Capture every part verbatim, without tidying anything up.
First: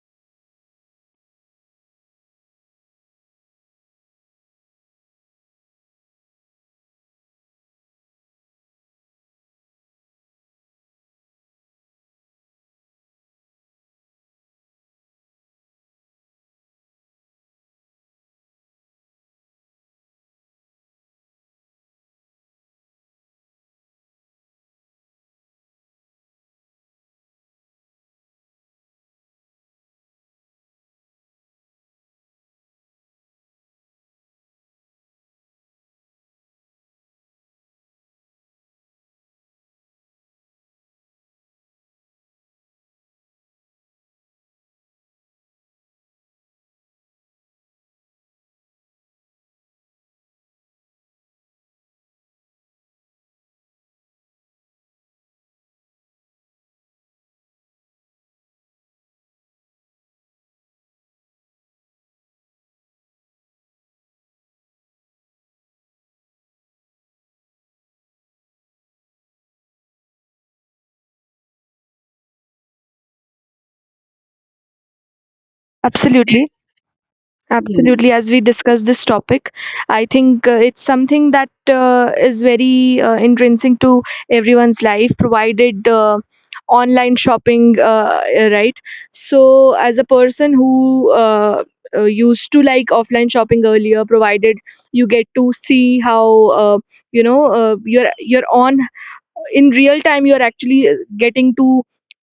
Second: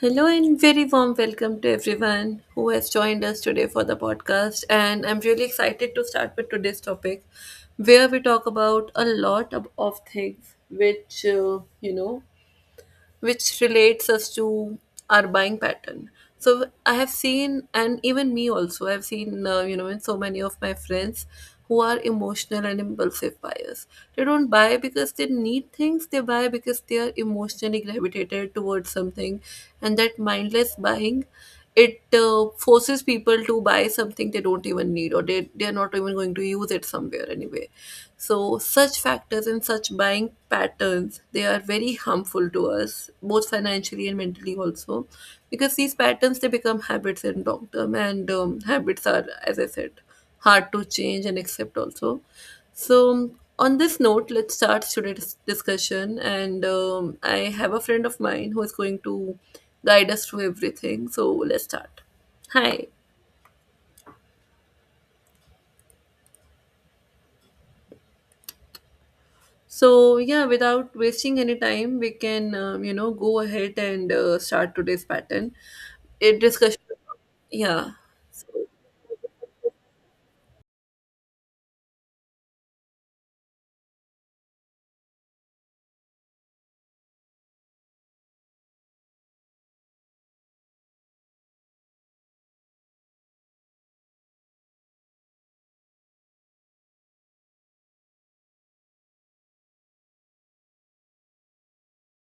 Hello and very warm welcome to everyone who has joined us today for the podcast. And I'm really excited to start with today's topic, where we talk about a lot of, of things which, uh, you know, which relates us to our buying pattern. So I have seen, and even me also, I've seen, uh, you know, in so many of my friends who are emotional and impulsive buyers. They don't buy because they need things, they buy because they are emotionally gravitated towards something. And that mindless buying, it uh, forces people to buy something they don't even need, or they, they're not even going to use it somewhere anyway. So such factors and such buying patterns, they are very harmful to us both financially and mentally also, because these patterns, they become habits in long term. And um, habits are, as I said, hard to change and accept also. So, on this note, let's start today's discussion. And um, I have a friend of mine who is going to guide us through everything. So, let's start. Hi. So, yeah, without wasting any time, we can, um, you know, go ahead and uh, start today's pattern. It Absolutely, Mm. discussion. Yeah. absolutely. As we discuss this topic, I think uh, it's something that uh, is very uh, intrinsic to everyone's life, provided uh, online shopping, uh, uh, right? So, as a person who uh, uh, used to like offline shopping earlier, provided you get to see how uh, you know uh, you're you're on in real time, you're actually uh, getting to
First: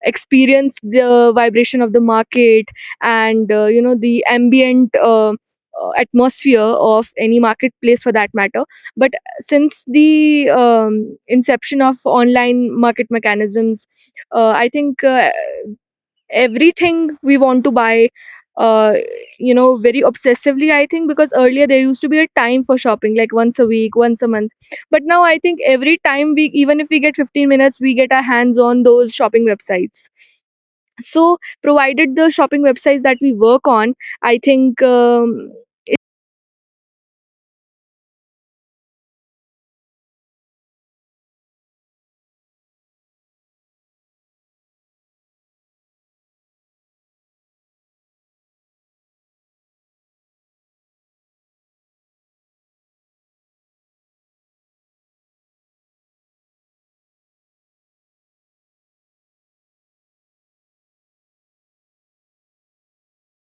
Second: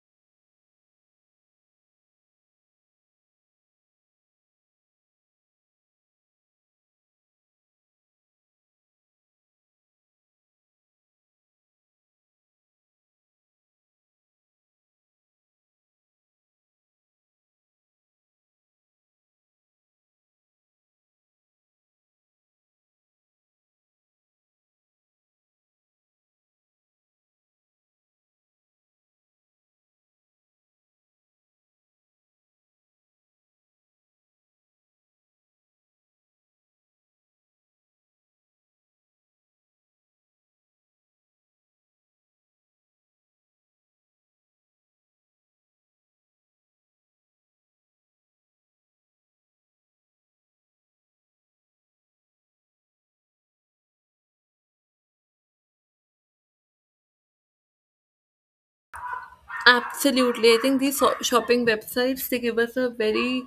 experience the vibration of the market and uh, you know the ambient uh, uh, atmosphere of any marketplace for that matter. But since the um, inception of online market mechanisms, uh, I think uh, everything we want to buy uh, you know, very obsessively. I think because earlier there used to be a time for shopping, like once a week, once a month, but now I think every time we even if we get fifteen minutes, we get our hands on those shopping websites. So, provided the shopping websites that we work on, I think um, Absolutely. I think these so- shopping websites, they give us a very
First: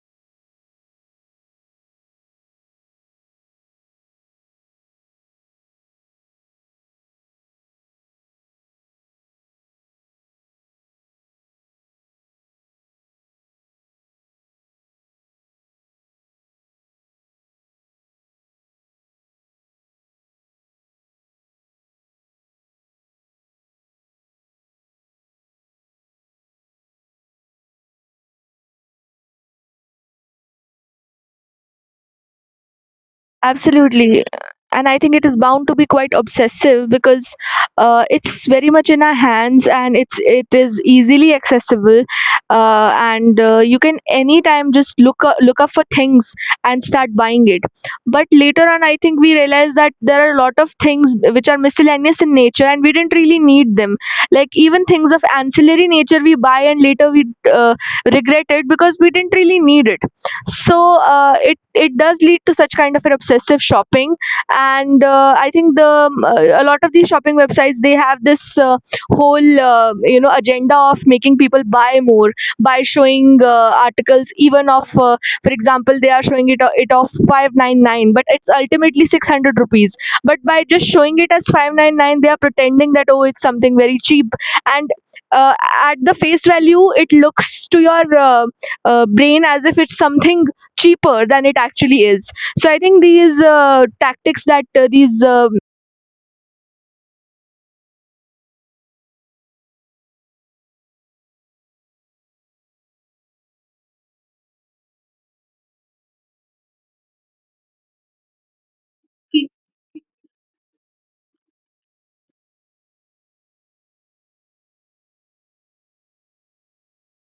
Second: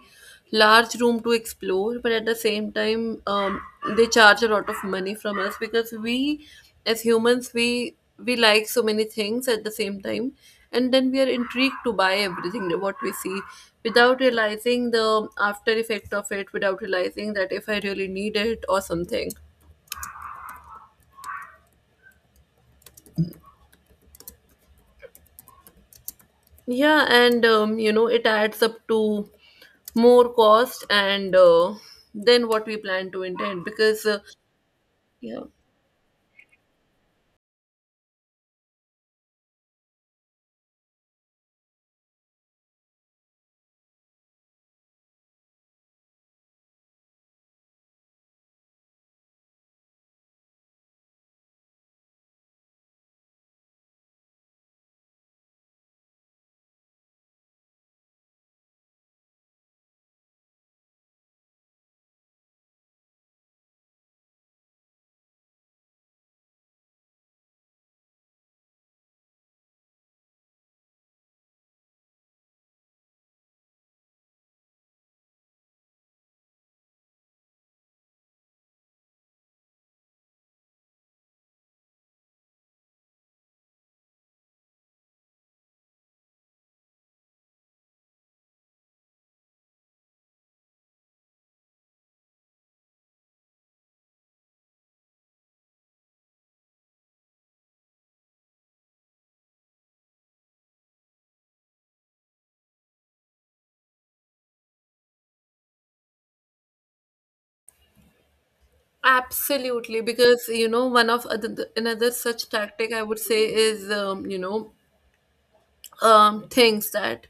large room to explore, but at the same time, um, they charge a lot of money from us, because we, as humans, we we like so many things at the same time, and then we are intrigued to buy everything that- what we see without realizing the after effect of it, without realizing that if I really need it or something. Yeah, and um, you know, it adds up to more cost and uh, then what we plan to intend, because uh, Absolutely. And I think it is yeah, bound to be quite obsessive because uh, it's very much in our hands, and it's it is easily accessible, uh, and uh, you can anytime just look up, look up for things and start buying it. But later on, I think we realize that there are a lot of things which are miscellaneous in nature and we didn't really need them. Like, even things of ancillary nature we buy and later we uh, regret it because we didn't really need it. So uh, it it does lead to such kind of an obsessive shopping. And uh, I think the um, uh, a lot of these shopping websites, they have this uh, whole uh, you know, agenda of making people buy more by showing uh, articles, even of, uh, for example, they are showing it o- it of five ninety-nine, but it's ultimately six hundred rupees. But by just showing it as five ninety-nine, they are pretending that, oh, it's something very cheap. And uh, at the face value it looks to your uh, uh, brain as if it's something cheaper than it actually is. So I think these uh, tactics that uh, these um absolutely. Because, you know, one of other, another such tactic I would say is, um, you know um, things that.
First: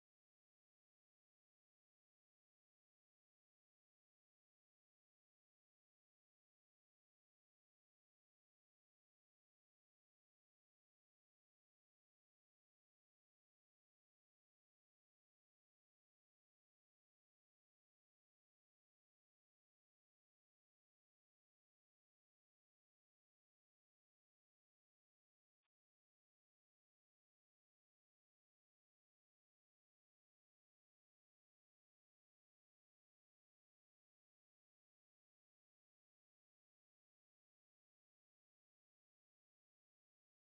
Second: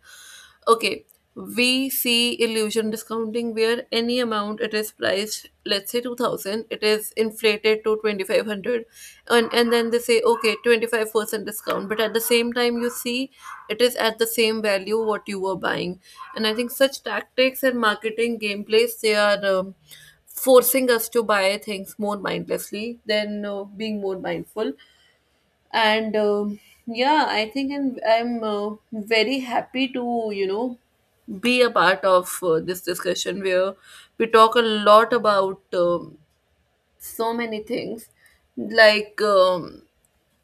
Okay, we see illusion discounting, where any amount it is priced, let's say two thousand, it is inflated to twenty-five hundred, and and then they say, okay, twenty-five percent discount, but at the same time you see it is at the same value what you were buying. And I think such tactics and marketing gameplays, they are, um, forcing us to buy things more mindlessly than uh, being more mindful. And um yeah, I think i'm, I'm uh, very happy to, you know be a part of uh, this discussion, where we talk a lot about, um, so many things, like, um,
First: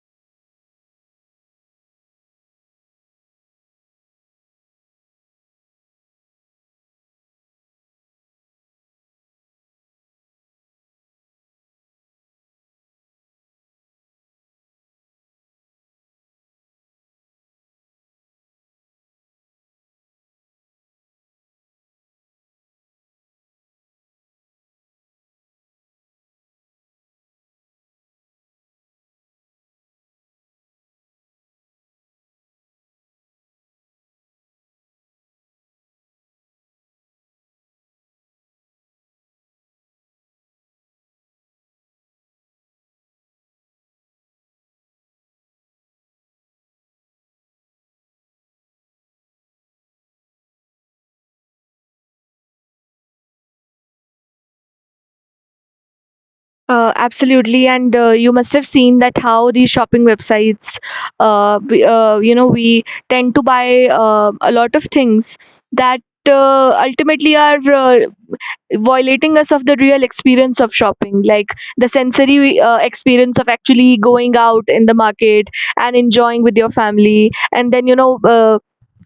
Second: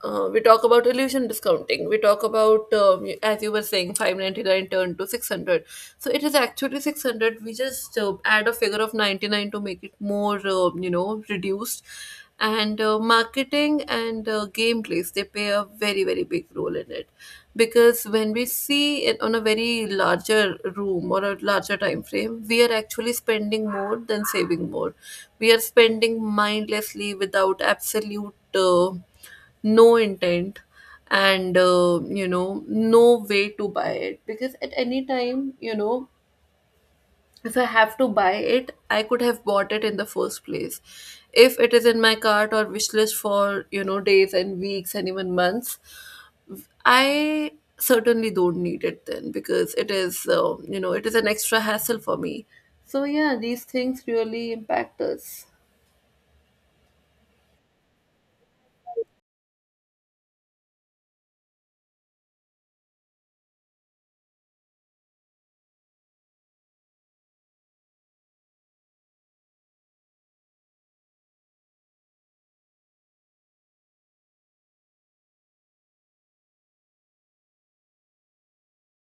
uh, we talk about illusion discounting. We talk about, um, as you were saying, five ninety-nine turned to six hundred. So it is actually six hundred. We just uh, add a figure of ninety-nine to make it more, uh, you know, reduced. And uh, marketing and uh, gameplays, they play a very, very big role in it. Because when we see it on a very larger room or a larger time frame, we are actually spending more than saving more. We are spending mindlessly without absolute. Uh, no intent and uh, you know no way to buy it, because at any time, you know, if I have to buy it, I could have bought it in the first place. If it is in my cart or wish list for, you know, days and weeks and even months, I certainly don't need it then, because it is uh, you know it is an extra hassle for me. So yeah, these things really impact us. uh, Absolutely. And uh, you must have seen that how these shopping websites, uh, we, uh, you know, we tend to buy uh, a lot of things that uh, ultimately are uh, violating us of the real experience of shopping, like the sensory uh, experience of actually going out in the market and enjoying with your family, and then you know, uh,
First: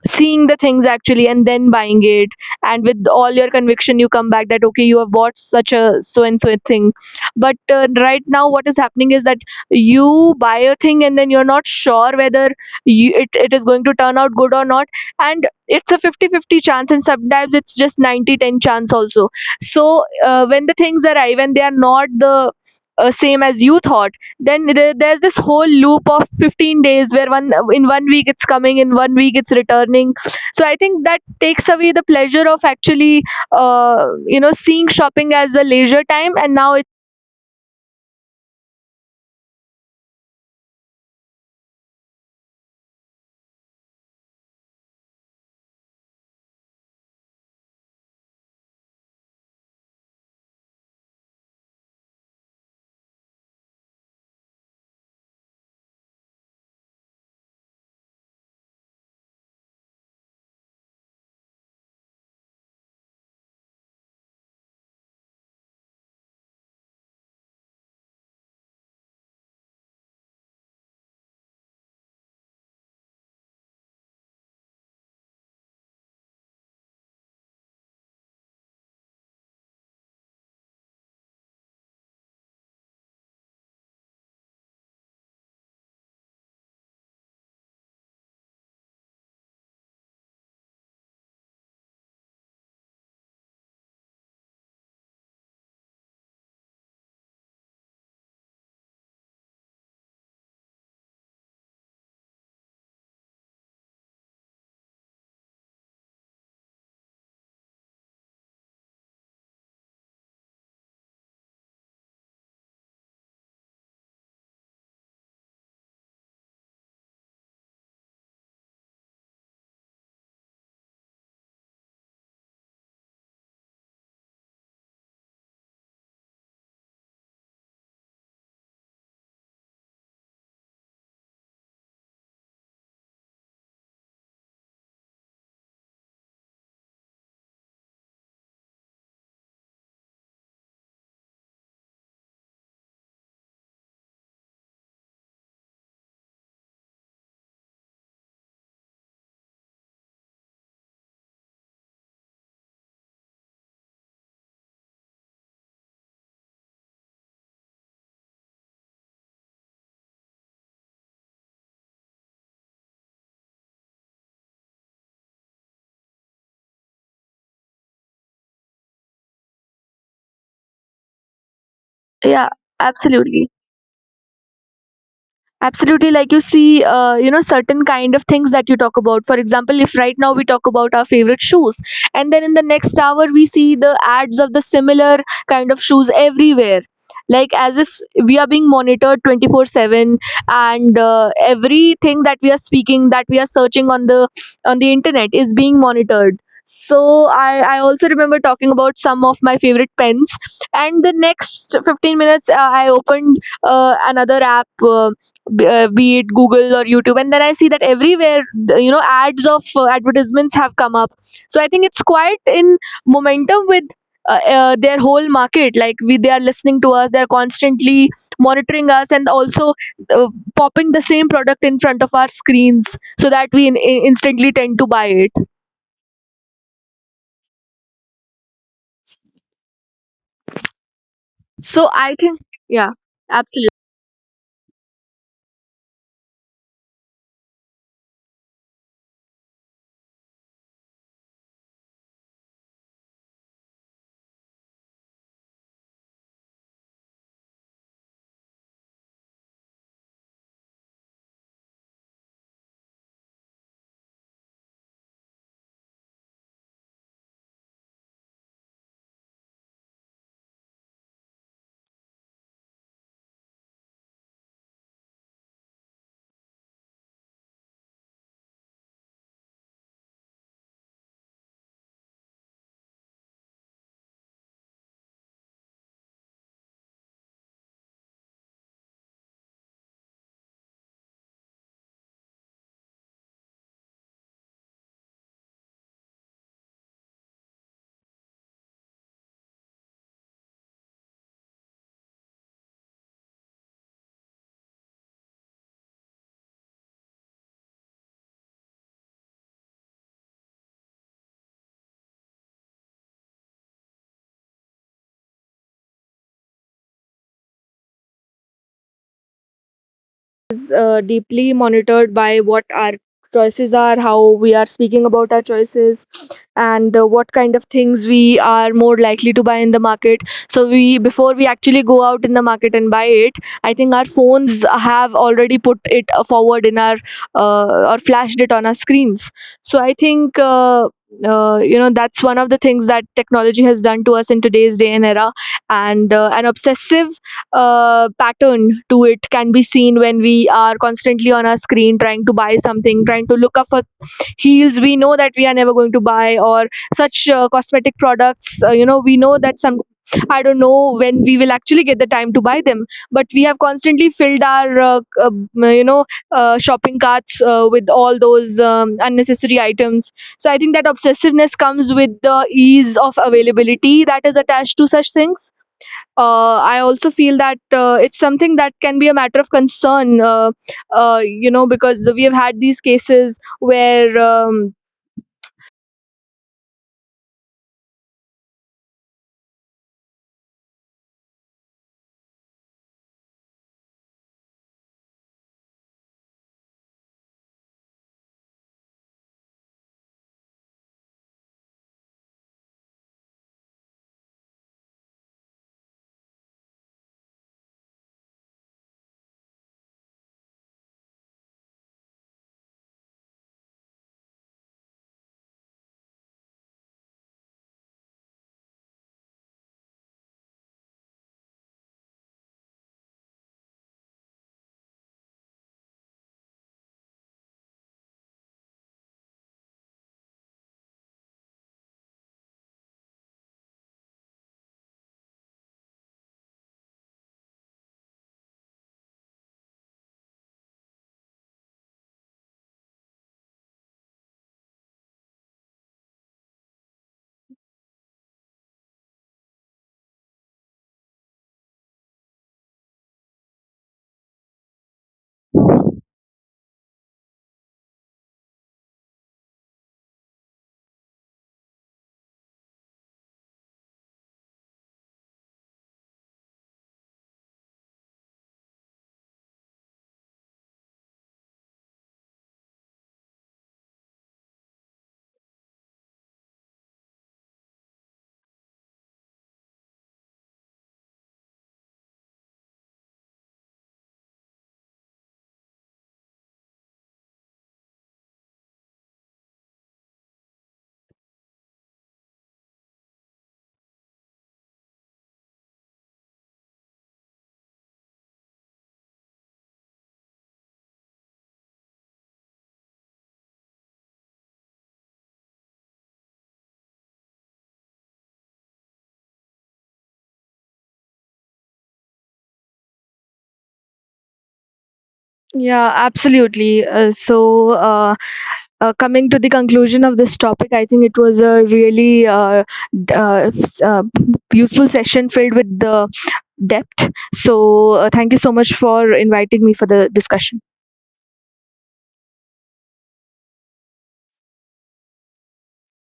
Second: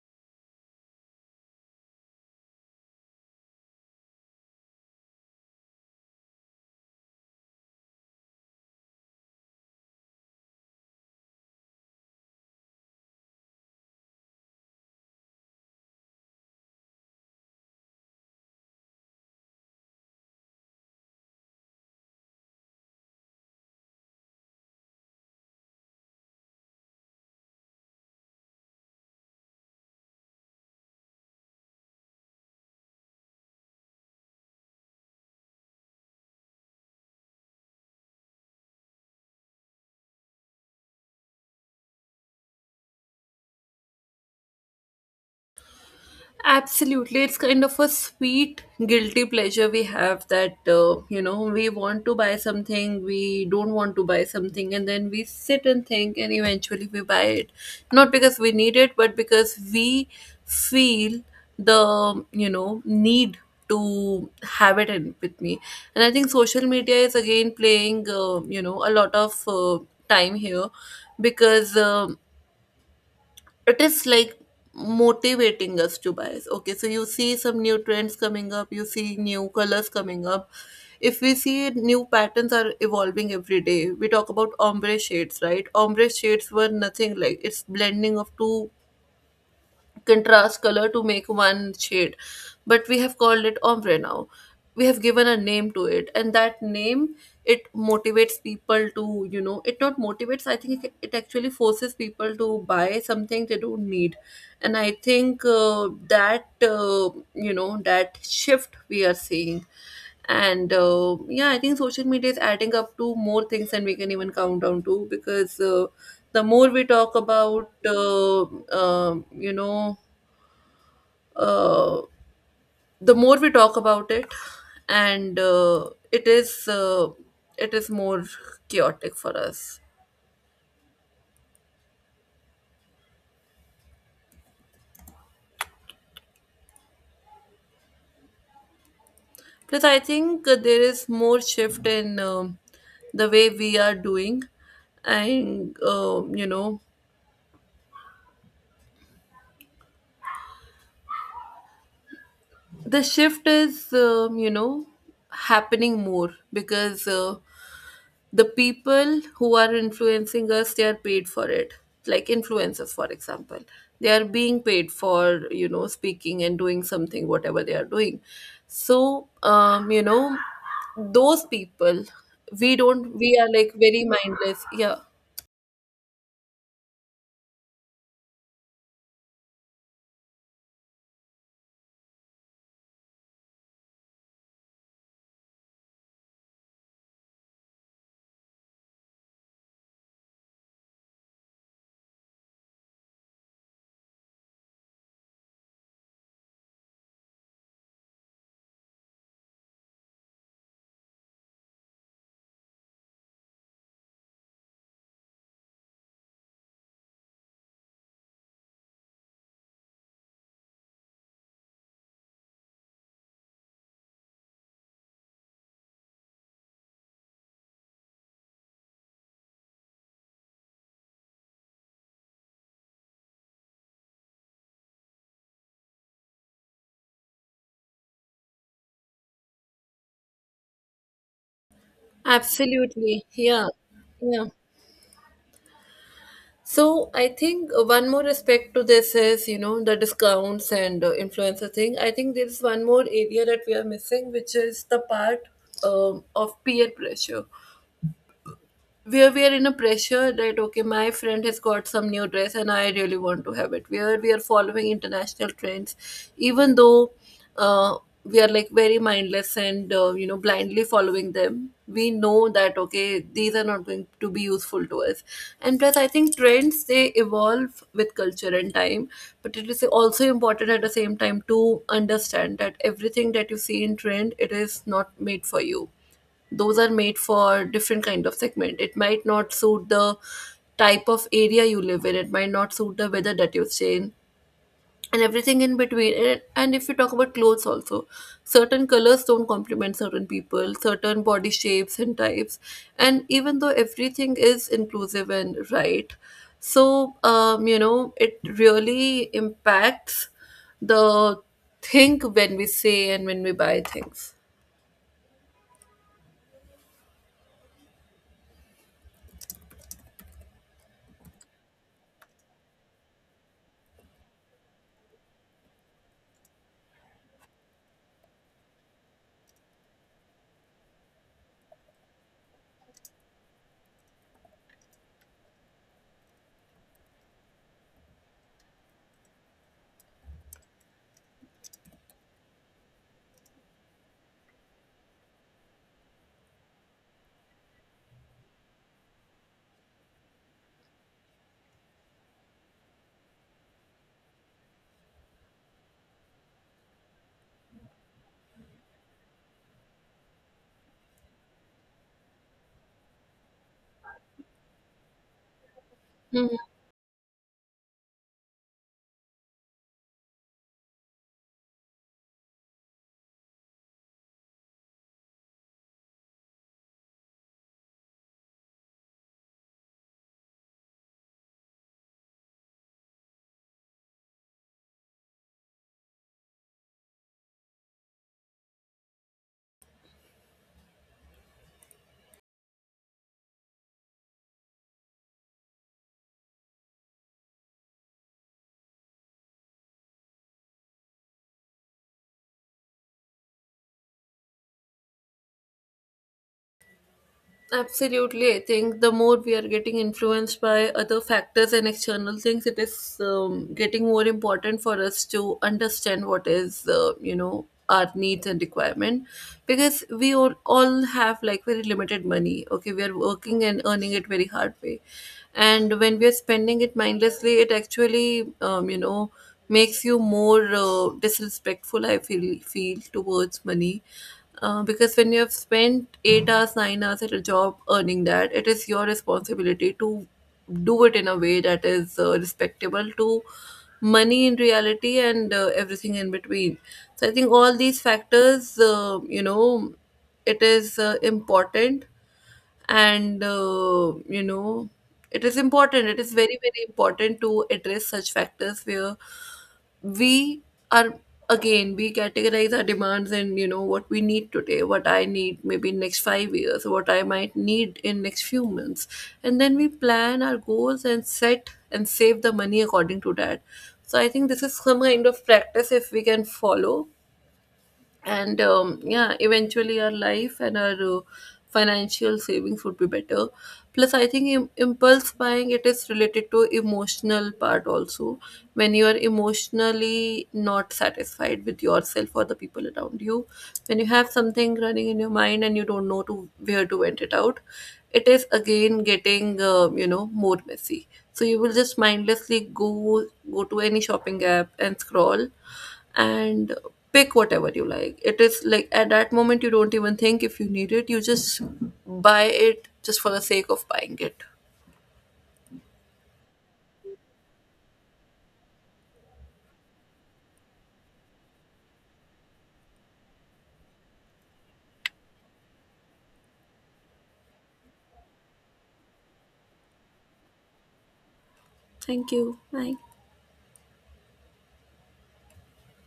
seeing the things actually and then buying it, and with all your conviction you come back that, okay, you have bought such a so and so thing. But uh, right now what is happening is that you buy a thing and then you're not sure whether you, it, it is going to turn out good or not. And it's a fifty-fifty fifty chance, and sometimes it's just ninety ten chance also. So uh, when the things arrive and they are not the uh, same as you thought, then there- there's this whole loop of fifteen days, where one in one week it's coming, in one week it's returning. So I think that takes away the pleasure of actually uh, you know, seeing shopping as a leisure time and now it. Absolutely. It's kind of a sweet, guilty pleasure we have, that, uh, you know, we want to buy something, we don't want to buy something, and then we sit and think, and eventually we buy it. Not because we need it, but because we feel the you know, need to have it in with me. And I think social media is again playing, uh, you know, a lot of uh, time here, because. Um it is like motivating us to buy. Okay, so you see some new trends coming up, you see new colors coming up. If we see, new patterns are evolving every day. We talk about ombre shades, right? Ombre shades were nothing, like, it's blending of two contrast color to make one shade, but we have called it ombre now. We have given a name to it, and that name, it motivates people to, you know, it, not motivates, I think, it it actually forces people to buy something they don't need. And I think uh, that uh, you know that shift we are seeing. And uh, yeah, I think social media is adding up to more things than we can even count down to, because uh, the more we talk about uh, um you know uh, the more we talk about it. And uh, it is uh, it is more chaotic for us. Plus, I think uh, there is more shift in um the way we are doing. And um, you know the shift is um, you know happening more, because uh, the people who are influencing us, they are paid for it. Like influencers, for example, they are being paid for, you know speaking and doing something, whatever they are doing. So um you know those people, Yeah. we don't we are Absolutely. like very mindless. Yeah, Absolutely, like you see, uh, you know, certain kind of things that you talk about. For example, if right now we talk about our favorite shoes, and then in the next hour we see the ads of the similar kind of shoes everywhere, like as if we are being monitored twenty-four seven, and uh, everything that we are speaking, that we are searching on the on the internet is being monitored. So I, I also remember talking about some of my favorite pens, and the next fifteen minutes uh, I opened uh, another app. Uh, b- uh, be it Google or YouTube, and then I see that everywhere th- you know, ads of uh, advertisements have come up. So I think it's quite in momentum with uh, uh, their whole market. Like we, they are listening to us, they are constantly monitoring us, and also uh, popping the same product in front of our screens so that we in, in- instantly tend to buy it. So I think. Yeah. absolutely. Yeah. Absolutely. Yeah. So I think one more aspect to this is, you know, the discounts and uh, influencer thing. I think there is one more area that we are missing, which is the part um, of peer pressure, where we are in a pressure that, okay, my friend has got some new dress and I really want to have it. Where we are following international trends, even though uh, we are like very mindless and uh, you know blindly following them. We know that, okay, these are not going to be useful to us. And plus, I think trends, they evolve with culture and time, but it is also important at the same time to understand that everything that you see in trend, it is not made for you. Those are made for different kind of segment. It might not suit the type of area you live in. It might not suit the weather that you stay in, and everything in between. And, and if you talk about clothes also, certain colors don't complement certain people, certain body shapes and types, and even though everything is inclusive and right. So um, you know it really impacts the think when we say and when we buy things. Is uh, deeply monitored by what our choices are, how we are speaking about our choices, and uh, what kind of things we are more likely to buy in the market. So we before we actually go out in the market and buy it, I think our phones have already put it uh, forward in our uh, or flashed it on our screens. So I think. Uh, uh, you know, that's one of the things that technology has done to us in today's day and era. And uh, an obsessive uh, pattern to it can be seen when we are constantly on our screen trying to buy something, trying to look up for heels we know that we are never going to buy, or such uh, cosmetic products. Uh, you know, we know that some. I don't know when we will actually get the time to buy them, but we have constantly filled our, uh, uh, you know, uh, shopping carts uh, with all those um, unnecessary items. So I think that obsessiveness comes with the ease of availability that is attached to such things. uh, I also feel that uh, it's something that can be a matter of concern, uh, uh, you know, because we have had these cases where, um, Absolutely, I think the more we are getting influenced by other factors and external things, it is um, getting more important for us to understand what is, uh, you know, our needs and requirement, because we all, all have like very limited money. Okay, we are working and earning it very hard way, and when we are spending it mindlessly, it actually, um, you know, makes you more uh, disrespectful. I feel feel towards money, uh, because when you have spent eight hours, nine hours at a job earning that, it is your responsibility to do it in a way that is uh, respectable to money in reality and uh, everything in between. So I think all these factors, uh, you know, it is uh, important. And uh, you know it is important, it is very, very important to address such factors where we are again we categorize our demands. And, you know, what we need today, what I need maybe in next five years, what I might need in next few months. And then we plan our goals and set and save the money according to that. So I think this is some kind of practice, if we can follow. And um, yeah, eventually our life and our uh, financial savings would be better. Plus I think Im- impulse buying, it is related to emotional part also. When you are emotionally not satisfied with yourself or the people around you, when you have something running in your mind and you don't know to where to vent it out, it is again getting uh, you know more messy. So you will just mindlessly go go to any shopping app and scroll, and pick whatever you like. It is like at that moment you don't even think if you need it, you just buy it just for the sake of buying it. yeah, absolutely. Uh, so, uh, uh, coming to the conclusion of this topic, I think it was a really uh, d- uh, s- uh, useful session filled with the depth. So, uh, thank you so much for inviting me for the discussion. Thank you. Bye.